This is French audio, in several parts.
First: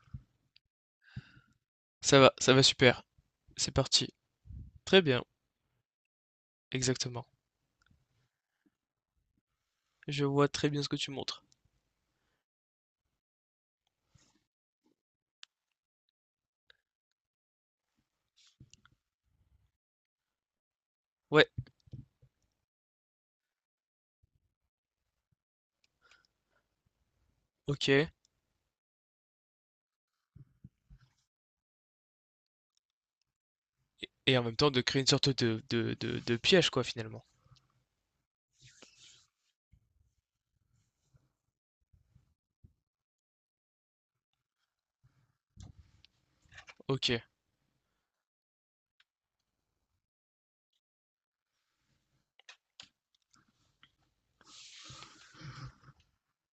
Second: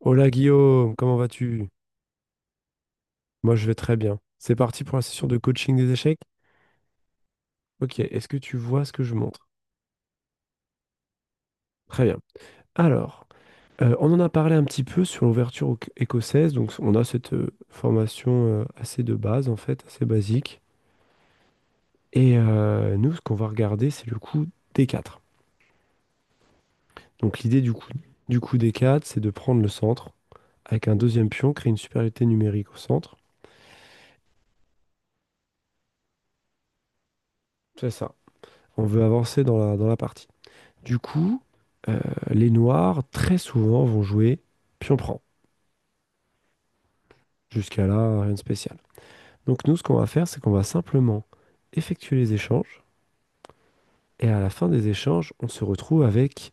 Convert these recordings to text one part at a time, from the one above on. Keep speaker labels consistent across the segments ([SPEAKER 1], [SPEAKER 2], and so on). [SPEAKER 1] Hola Guillaume, comment vas-tu?
[SPEAKER 2] Ça va super.
[SPEAKER 1] Moi je
[SPEAKER 2] C'est
[SPEAKER 1] vais très
[SPEAKER 2] parti.
[SPEAKER 1] bien. C'est parti pour
[SPEAKER 2] Très
[SPEAKER 1] la
[SPEAKER 2] bien,
[SPEAKER 1] session de coaching des échecs.
[SPEAKER 2] exactement.
[SPEAKER 1] Ok, est-ce que tu vois ce que je montre?
[SPEAKER 2] Je vois très bien ce que tu montres.
[SPEAKER 1] Très bien. Alors, on en a parlé un petit peu sur l'ouverture écossaise, donc on a cette formation assez de base en fait, assez basique.
[SPEAKER 2] Ouais,
[SPEAKER 1] Et nous, ce qu'on va regarder, c'est le coup D4. Donc l'idée du coup,
[SPEAKER 2] OK, et
[SPEAKER 1] du coup D4, c'est de prendre le centre avec un deuxième pion, créer une supériorité numérique au centre.
[SPEAKER 2] et en même temps de créer une sorte de piège quoi finalement.
[SPEAKER 1] C'est ça. On veut avancer dans la partie. Du coup, euh, les noirs, très souvent, vont jouer pion prend.
[SPEAKER 2] OK.
[SPEAKER 1] Jusqu'à là, rien de spécial. Donc nous, ce qu'on va faire, c'est qu'on va simplement effectuer les échanges. Et à la fin des échanges, on se retrouve avec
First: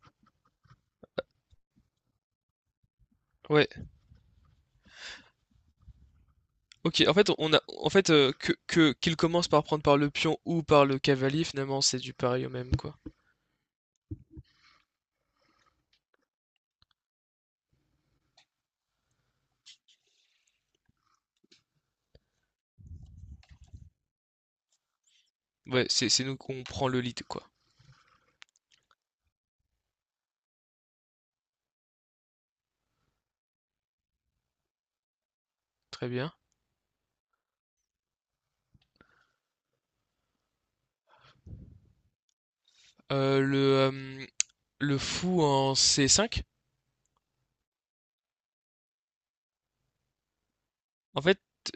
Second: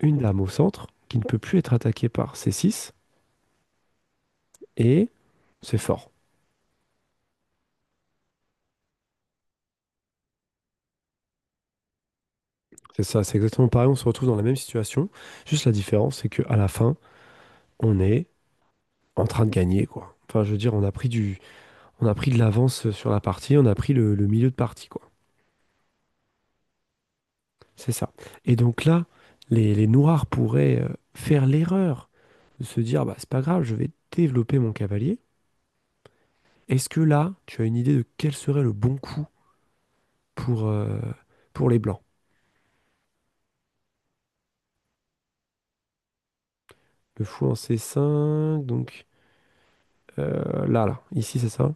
[SPEAKER 1] une dame au centre qui ne peut plus être attaquée par c six.
[SPEAKER 2] Ouais,
[SPEAKER 1] Et c'est fort.
[SPEAKER 2] OK. En fait, on a en fait, que qu'il commence par prendre par le pion ou par le cavalier, finalement, c'est du pareil au même, quoi.
[SPEAKER 1] C'est ça, c'est exactement pareil. On se retrouve dans la même situation. Juste la différence, c'est qu'à la fin, on est en train de gagner, quoi. Enfin, je veux dire, on a pris de l'avance sur la partie, on a pris le milieu de partie, quoi.
[SPEAKER 2] Ouais, c'est nous qu'on prend le lead, quoi.
[SPEAKER 1] C'est ça. Et donc là, les noirs pourraient faire l'erreur de se dire, bah, c'est pas grave, je vais développer mon cavalier.
[SPEAKER 2] Très bien.
[SPEAKER 1] Est-ce que là, tu as une idée de quel serait le bon coup pour, euh, pour les blancs?
[SPEAKER 2] Heu, le, hem, le fou en C5?
[SPEAKER 1] Le fou en C5, donc
[SPEAKER 2] En
[SPEAKER 1] ici,
[SPEAKER 2] fait,
[SPEAKER 1] c'est ça?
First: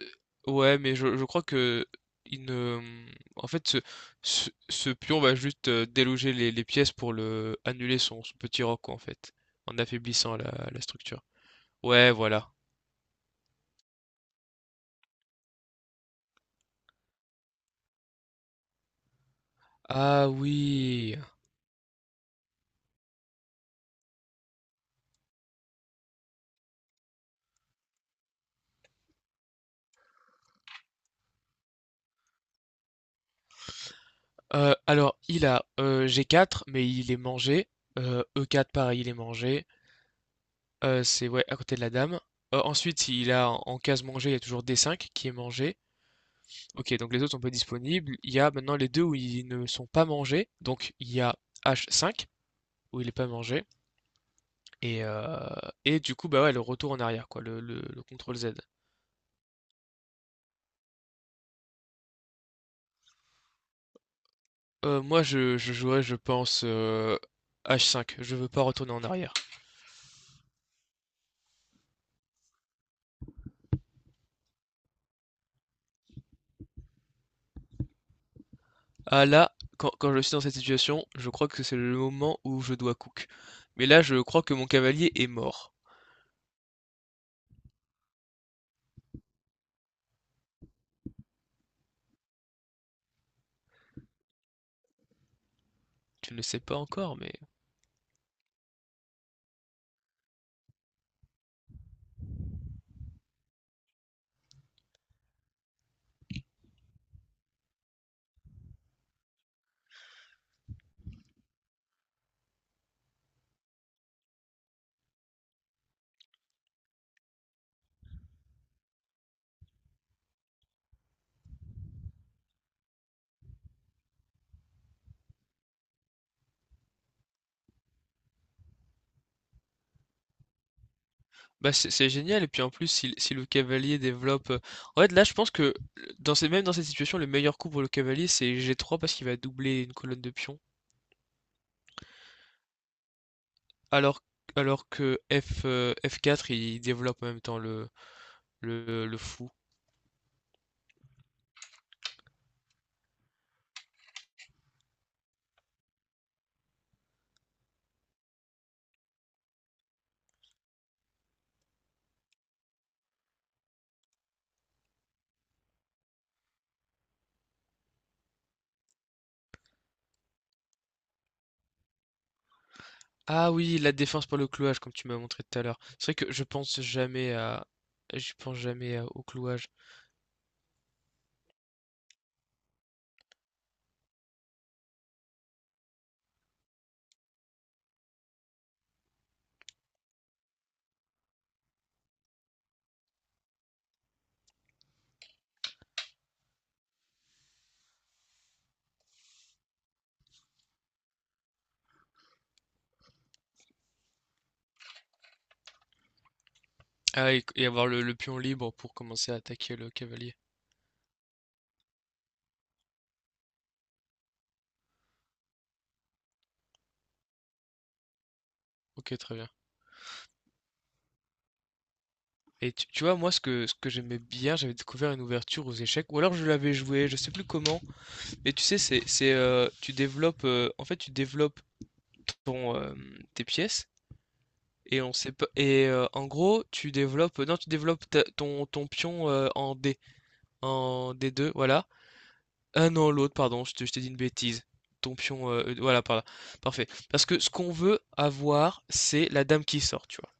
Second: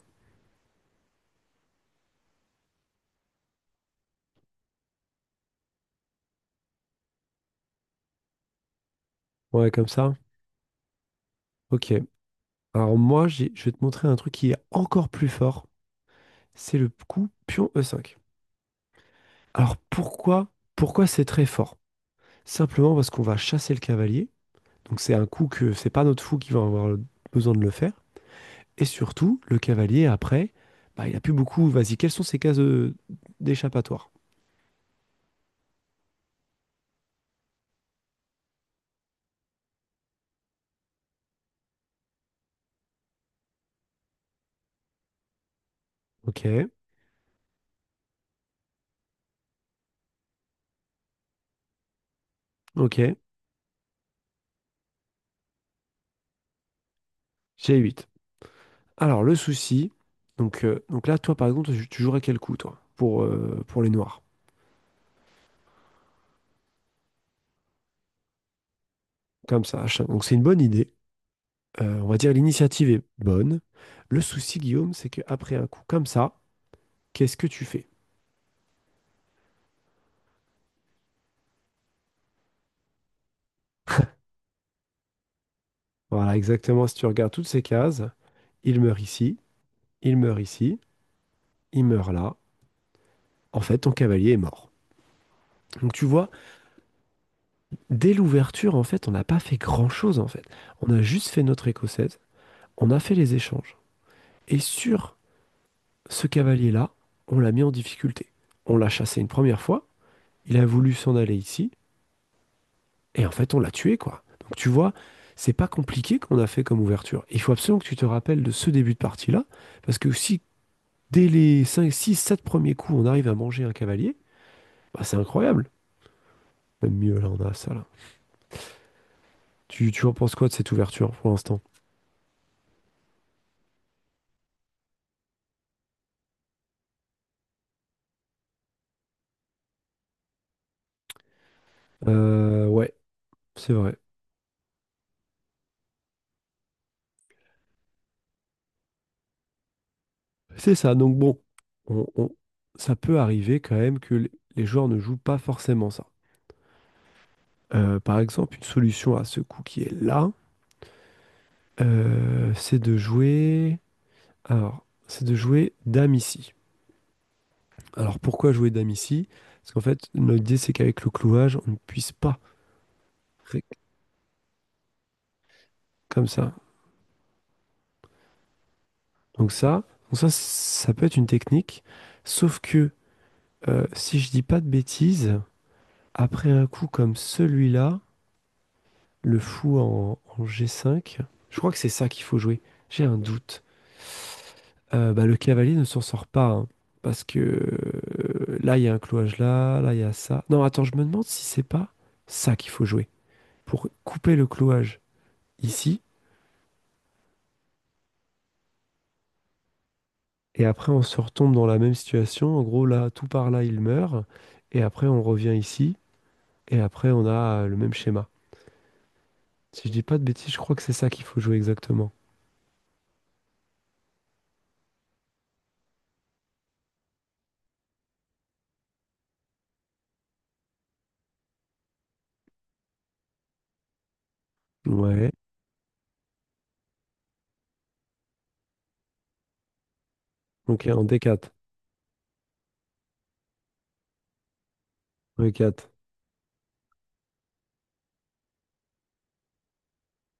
[SPEAKER 2] ouais, mais je crois que il ne... en fait, ce pion va juste déloger les pièces pour le annuler son petit roc, quoi, en fait,
[SPEAKER 1] Ouais,
[SPEAKER 2] en
[SPEAKER 1] comme ça.
[SPEAKER 2] affaiblissant la structure.
[SPEAKER 1] Ok.
[SPEAKER 2] Ouais, voilà.
[SPEAKER 1] Alors moi, je vais te montrer un truc qui est encore plus fort. C'est le coup pion E5. Alors
[SPEAKER 2] Ah
[SPEAKER 1] pourquoi
[SPEAKER 2] oui.
[SPEAKER 1] c'est très fort? Simplement parce qu'on va chasser le cavalier. Donc c'est un coup que c'est pas notre fou qui va avoir besoin de le faire. Et surtout, le cavalier, après, bah, il a plus beaucoup. Vas-y, quelles sont ses cases d'échappatoire?
[SPEAKER 2] Alors, il a G4, mais il est mangé. E4, pareil, il est mangé. C'est ouais, à côté de la dame. Ensuite, il a en case mangée, il y a toujours D5 qui est mangé.
[SPEAKER 1] Ok,
[SPEAKER 2] Ok, donc les autres sont pas disponibles. Il y a maintenant les deux où ils ne sont pas mangés. Donc il y a H5 où il est
[SPEAKER 1] ok,
[SPEAKER 2] pas mangé. Et, euh, et du coup, bah ouais, le retour en arrière, quoi, le,
[SPEAKER 1] j'ai
[SPEAKER 2] le, le
[SPEAKER 1] huit.
[SPEAKER 2] contrôle Z.
[SPEAKER 1] Alors, le souci, donc là, toi, par exemple, tu jouerais quel coup, toi, pour les noirs?
[SPEAKER 2] Moi, je jouerais, je pense, H5. Je veux pas retourner en arrière.
[SPEAKER 1] Comme ça, achat. Donc c'est une bonne idée. On va dire l'initiative est bonne. Le souci, Guillaume, c'est qu'après un coup comme ça, qu'est-ce que tu fais?
[SPEAKER 2] Ah là, quand je suis dans cette situation, je crois que c'est le moment où je dois cook. Mais là, je crois que mon cavalier est mort.
[SPEAKER 1] Voilà, exactement, si tu regardes toutes ces cases, il meurt ici, il meurt ici, il meurt là, en fait, ton cavalier est mort. Donc tu vois,
[SPEAKER 2] Tu ne le sais pas encore, mais.
[SPEAKER 1] dès l'ouverture, en fait, on n'a pas fait grand-chose, en fait. On a juste fait notre écossaise, on a fait les échanges. Et sur ce cavalier-là, on l'a mis en difficulté. On l'a chassé une première fois, il a voulu s'en aller ici, et en fait, on l'a tué, quoi. Donc tu vois, c'est pas compliqué qu'on a fait comme ouverture. Il faut absolument que tu te rappelles de ce début de partie-là, parce que si dès les 5, 6, 7 premiers coups, on arrive à manger un cavalier, bah, c'est incroyable. Même mieux, là, on a ça, là. Tu en penses quoi de cette ouverture pour l'instant?
[SPEAKER 2] Bah, c'est génial et puis en plus si le cavalier développe en fait là je pense que même dans cette situation le meilleur coup pour le cavalier c'est G3 parce qu'il va doubler une colonne de pions
[SPEAKER 1] Ouais, c'est vrai.
[SPEAKER 2] alors alors que F F4 il développe en même temps le fou.
[SPEAKER 1] C'est ça. Donc bon, on- on- ça peut arriver quand même que les joueurs ne jouent pas forcément ça. Par exemple, une solution à ce coup qui est là, c'est de jouer. Alors, c'est de jouer dame ici. Alors pourquoi jouer dame ici? Parce qu'en fait, l'idée c'est qu'avec le clouage, on ne puisse pas
[SPEAKER 2] Ah
[SPEAKER 1] ré-
[SPEAKER 2] oui, la défense par le clouage comme tu m'as montré tout à l'heure. C'est
[SPEAKER 1] comme
[SPEAKER 2] vrai que je
[SPEAKER 1] ça.
[SPEAKER 2] pense jamais à je pense jamais à- au
[SPEAKER 1] Donc
[SPEAKER 2] clouage.
[SPEAKER 1] ça, donc ça, ça peut être une technique. Sauf que si je dis pas de bêtises, après un coup comme celui-là. Le fou en G5. Je crois que c'est ça qu'il faut jouer. J'ai un doute. Bah, le cavalier ne s'en sort pas, hein, parce que là, il y a un clouage là, il y a ça. Non, attends, je me demande si c'est pas ça qu'il faut jouer. Pour couper le clouage ici.
[SPEAKER 2] Ah et avoir le pion libre pour commencer à attaquer le cavalier.
[SPEAKER 1] Et après, on se retombe dans la même situation. En gros, là, tout par là, il meurt. Et après, on revient ici. Et après, on a le même schéma.
[SPEAKER 2] OK, très bien.
[SPEAKER 1] Si je dis pas de bêtises, je crois que c'est ça qu'il faut jouer exactement.
[SPEAKER 2] Et tu vois, moi, ce que j'aimais bien, j'avais découvert une ouverture aux échecs, ou alors je l'avais joué, je sais plus comment, mais tu sais, tu développes, en fait, tu développes ton, euh, tes pièces, et on
[SPEAKER 1] Ouais.
[SPEAKER 2] sait pas, et en gros, tu développes, non, tu développes ton pion
[SPEAKER 1] Donc, en
[SPEAKER 2] en
[SPEAKER 1] D4.
[SPEAKER 2] D2, voilà. Ah non, l'autre, pardon, je t'ai dit une bêtise. Ton pion,
[SPEAKER 1] E4.
[SPEAKER 2] voilà, par là. Parfait. Parce que ce qu'on veut avoir, c'est la dame qui sort, tu vois.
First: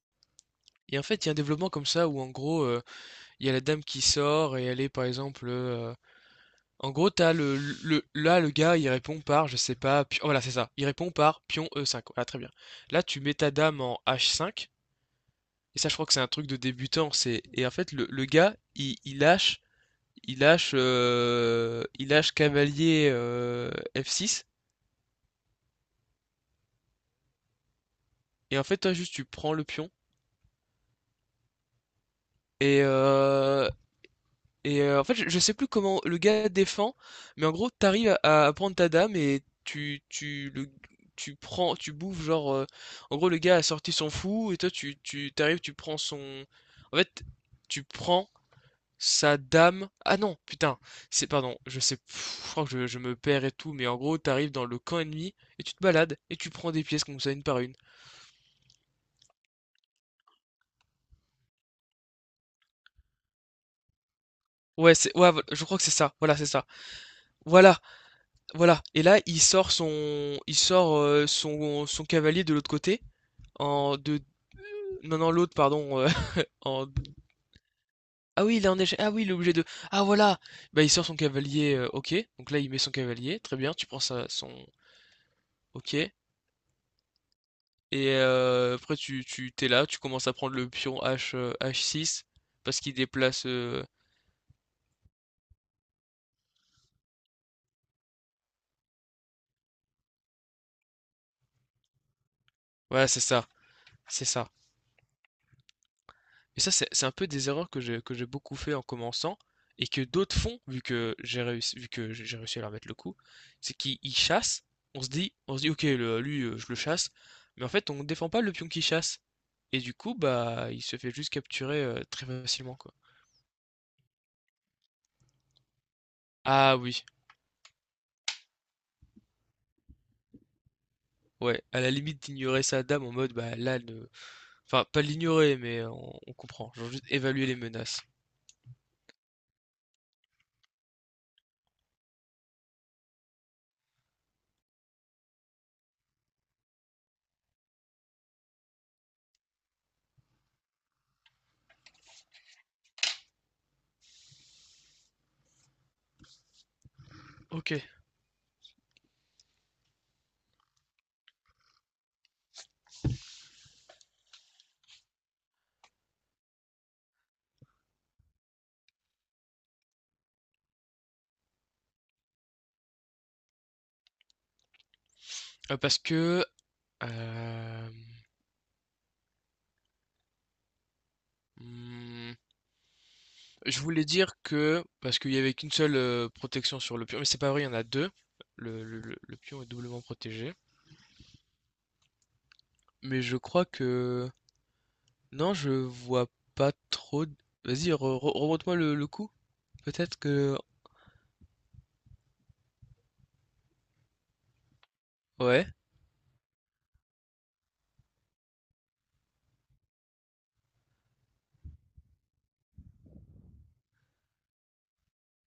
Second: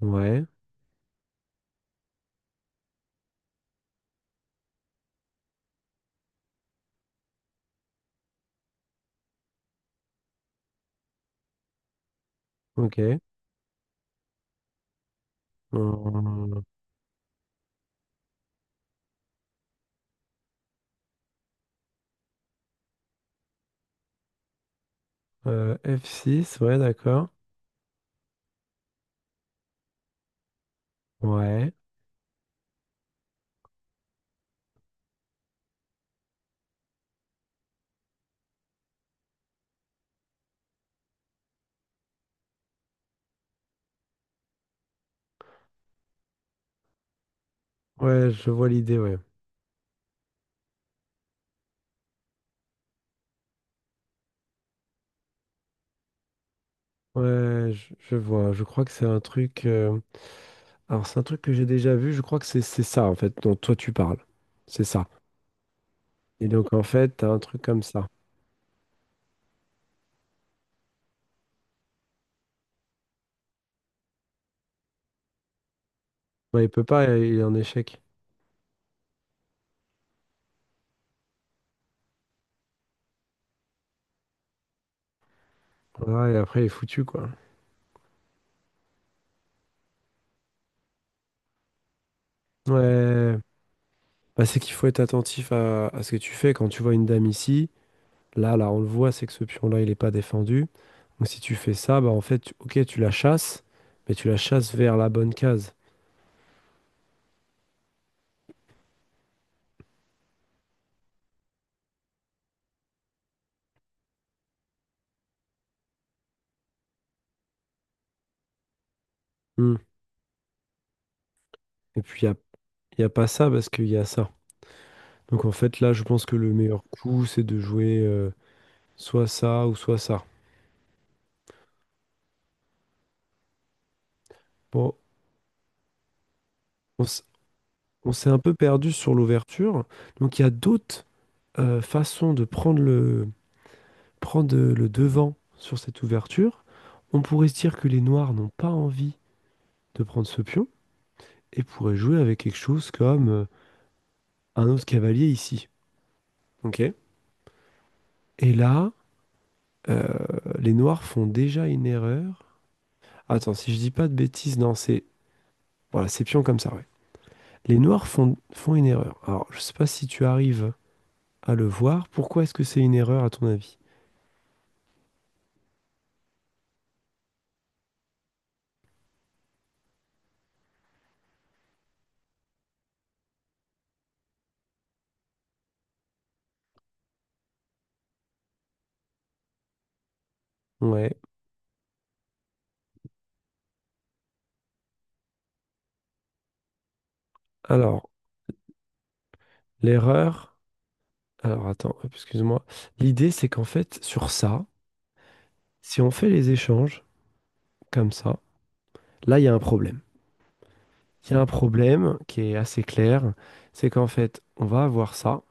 [SPEAKER 1] Ouais.
[SPEAKER 2] Et en fait, il y a un développement comme ça où, en gros, il y a la dame qui sort et elle est par exemple en gros t'as le là le gars il répond par je sais pas oh, voilà c'est ça, il répond par pion E5, voilà très bien, là
[SPEAKER 1] Ok.
[SPEAKER 2] tu mets ta dame en H5. Et ça je crois que c'est un truc de
[SPEAKER 1] Hum,
[SPEAKER 2] débutant, c'est et en fait le gars il lâche il lâche cavalier F6,
[SPEAKER 1] f six, ouais, d'accord.
[SPEAKER 2] et en fait toi juste tu prends le pion
[SPEAKER 1] Ouais.
[SPEAKER 2] et, euh, Et en fait, je sais plus comment le gars défend, mais en gros, t'arrives à prendre ta dame et tu prends, tu bouffes, genre, en gros, le gars a sorti son fou et toi, t'arrives, tu prends son, en fait, tu prends
[SPEAKER 1] Ouais, je vois l'idée, ouais.
[SPEAKER 2] sa dame. Ah non, putain, pardon, je crois que je me perds et tout, mais en gros, t'arrives dans le camp ennemi et tu te balades et tu prends des pièces comme ça, une par
[SPEAKER 1] Ouais,
[SPEAKER 2] une.
[SPEAKER 1] je vois. Je crois que c'est un truc. Alors, c'est un truc que j'ai déjà vu. Je crois que c'est ça, en fait, dont toi tu parles. C'est
[SPEAKER 2] Ouais,
[SPEAKER 1] ça.
[SPEAKER 2] ouais, voilà, je crois que c'est ça. Voilà, c'est
[SPEAKER 1] Et
[SPEAKER 2] ça.
[SPEAKER 1] donc, en fait, t'as un truc
[SPEAKER 2] Voilà,
[SPEAKER 1] comme ça.
[SPEAKER 2] Voilà. Et là, il sort son cavalier de l'autre côté, en de, non non l'autre, pardon,
[SPEAKER 1] Ouais, il peut
[SPEAKER 2] en,
[SPEAKER 1] pas, il est en échec.
[SPEAKER 2] ah oui, il est en échec, ah oui, il est obligé de, ah voilà, bah il sort son cavalier, ok. Donc là, il met son cavalier, très bien. Tu prends ça, son, ok.
[SPEAKER 1] Voilà, et après, il est foutu, quoi.
[SPEAKER 2] Et après, tu t'es là, tu commences à prendre le pion H6 parce qu'il
[SPEAKER 1] Ouais.
[SPEAKER 2] déplace,
[SPEAKER 1] Bah, c'est qu'il faut être attentif à ce que tu fais. Quand tu vois une dame ici, là, on le voit, c'est que ce pion-là, il n'est pas défendu. Donc si tu fais ça, bah en fait, ok, tu
[SPEAKER 2] voilà,
[SPEAKER 1] la
[SPEAKER 2] c'est ça,
[SPEAKER 1] chasses, mais
[SPEAKER 2] c'est
[SPEAKER 1] tu la
[SPEAKER 2] ça.
[SPEAKER 1] chasses vers la bonne case.
[SPEAKER 2] Et ça, c'est un peu des erreurs que j'ai beaucoup fait en commençant et que d'autres font, vu que j'ai réussi à leur mettre le coup, c'est qu'ils ils chassent, on se dit, ok, lui, je le chasse, mais en fait, on ne défend pas le pion qui chasse.
[SPEAKER 1] Hmm.
[SPEAKER 2] Et du coup, bah, il se fait juste capturer
[SPEAKER 1] Et puis,
[SPEAKER 2] très facilement, quoi.
[SPEAKER 1] y a pas ça parce qu'il y a ça. Donc en fait, là, je pense que le
[SPEAKER 2] Ah
[SPEAKER 1] meilleur
[SPEAKER 2] oui,
[SPEAKER 1] coup, c'est de jouer soit ça ou soit ça.
[SPEAKER 2] ouais, à la limite d'ignorer sa dame en mode, bah là, ne... enfin,
[SPEAKER 1] Bon,
[SPEAKER 2] pas l'ignorer, mais on comprend, genre
[SPEAKER 1] on,
[SPEAKER 2] juste
[SPEAKER 1] s-
[SPEAKER 2] évaluer les menaces.
[SPEAKER 1] on s'est un peu perdu sur l'ouverture. Donc il y a d'autres façons de prendre prendre le devant sur cette ouverture. On pourrait se dire que les noirs n'ont pas envie de prendre ce pion et pourraient jouer avec quelque chose comme un autre cavalier ici. Ok.
[SPEAKER 2] Ok,
[SPEAKER 1] Et là, euh, les noirs font déjà une erreur. Attends, si je dis pas de bêtises, non, c'est voilà, c'est pion comme ça, ouais. Les noirs font une erreur. Alors, je sais pas si tu arrives à le voir. Pourquoi est-ce que c'est une erreur à ton avis?
[SPEAKER 2] Euh, parce que... euh, hmm, Je voulais dire que, parce qu'il y avait qu'une seule protection sur le pion, mais c'est pas vrai, il y en a deux. Le pion est doublement protégé.
[SPEAKER 1] Ouais.
[SPEAKER 2] Mais je crois que. Non, je vois pas trop. Vas-y,
[SPEAKER 1] Alors,
[SPEAKER 2] remonte-moi le coup. Peut-être
[SPEAKER 1] l'erreur.
[SPEAKER 2] que.
[SPEAKER 1] Alors, attends, hop, excuse-moi. L'idée, c'est qu'en fait, sur ça,
[SPEAKER 2] Ouais.
[SPEAKER 1] si on fait les échanges comme ça, là, il y a un problème. Il y a un problème qui est assez clair. C'est qu'en fait, on va avoir ça.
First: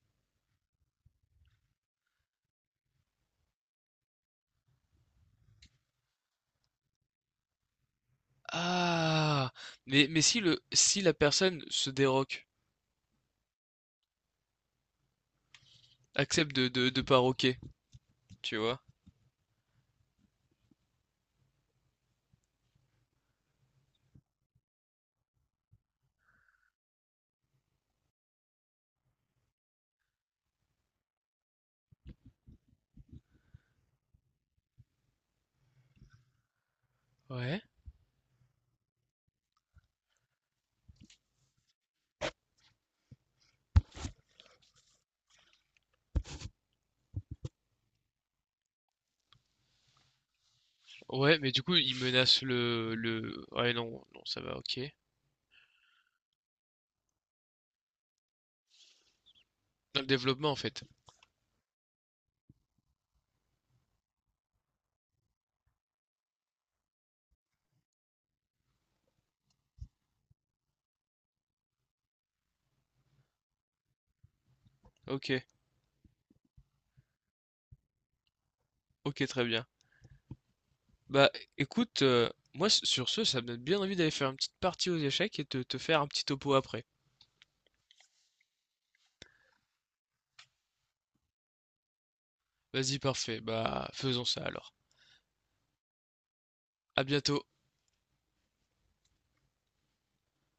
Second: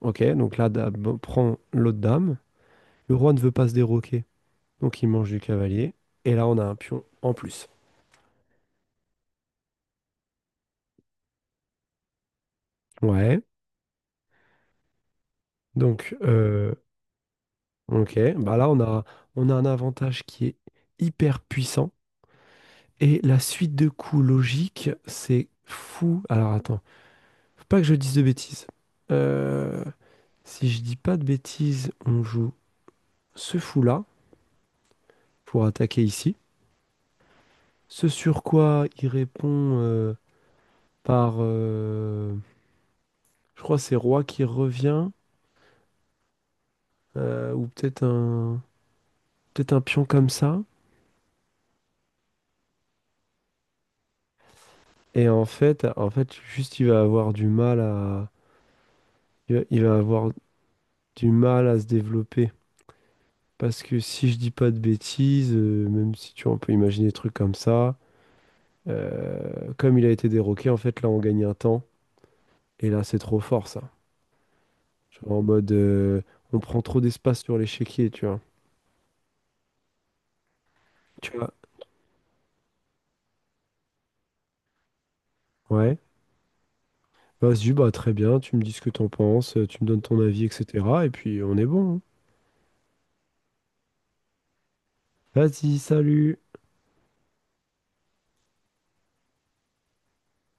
[SPEAKER 1] Ok, donc la dame prend l'autre dame. Le roi ne veut pas se déroquer, donc il mange du cavalier. Et là, on a un pion en plus.
[SPEAKER 2] Ah! Mais si la personne se déroque,
[SPEAKER 1] Ouais. Donc,
[SPEAKER 2] accepte de, de, de paroquer,
[SPEAKER 1] ok. Bah
[SPEAKER 2] tu
[SPEAKER 1] là, on
[SPEAKER 2] vois.
[SPEAKER 1] a, on a un avantage qui est hyper puissant. Et la suite de coups logique, c'est fou. Alors, attends. Faut pas que je dise de bêtises. Euh, si je dis pas de bêtises, on joue ce fou-là pour attaquer ici.
[SPEAKER 2] Ouais.
[SPEAKER 1] Ce sur quoi il répond par. Je crois que c'est roi qui revient, ou peut-être un pion comme ça.
[SPEAKER 2] Ouais, mais du coup, il menace le. Ouais, non, non, ça va, ok.
[SPEAKER 1] Et en fait, juste il va avoir du mal à, il va
[SPEAKER 2] Dans le
[SPEAKER 1] avoir
[SPEAKER 2] développement, en fait.
[SPEAKER 1] du mal à se développer. Parce que si je dis pas de bêtises, même si tu vois, on peut imaginer des trucs comme ça, comme il a été déroqué, en fait, là, on gagne un temps. Et là, c'est trop fort, ça. Tu vois, en
[SPEAKER 2] Ok,
[SPEAKER 1] mode, on prend trop d'espace sur l'échiquier, tu vois.
[SPEAKER 2] ok, très bien. Bah
[SPEAKER 1] Tu vois,
[SPEAKER 2] écoute, moi sur ce, ça me donne bien envie d'aller faire une petite partie aux échecs et de te
[SPEAKER 1] ouais.
[SPEAKER 2] faire un petit topo après.
[SPEAKER 1] Vas-y, bah très bien, tu me dis ce que t'en penses, tu me donnes ton avis, etc. Et puis on est bon, hein.
[SPEAKER 2] Vas-y, parfait. Bah faisons ça alors.
[SPEAKER 1] Vas-y, salut.
[SPEAKER 2] À bientôt.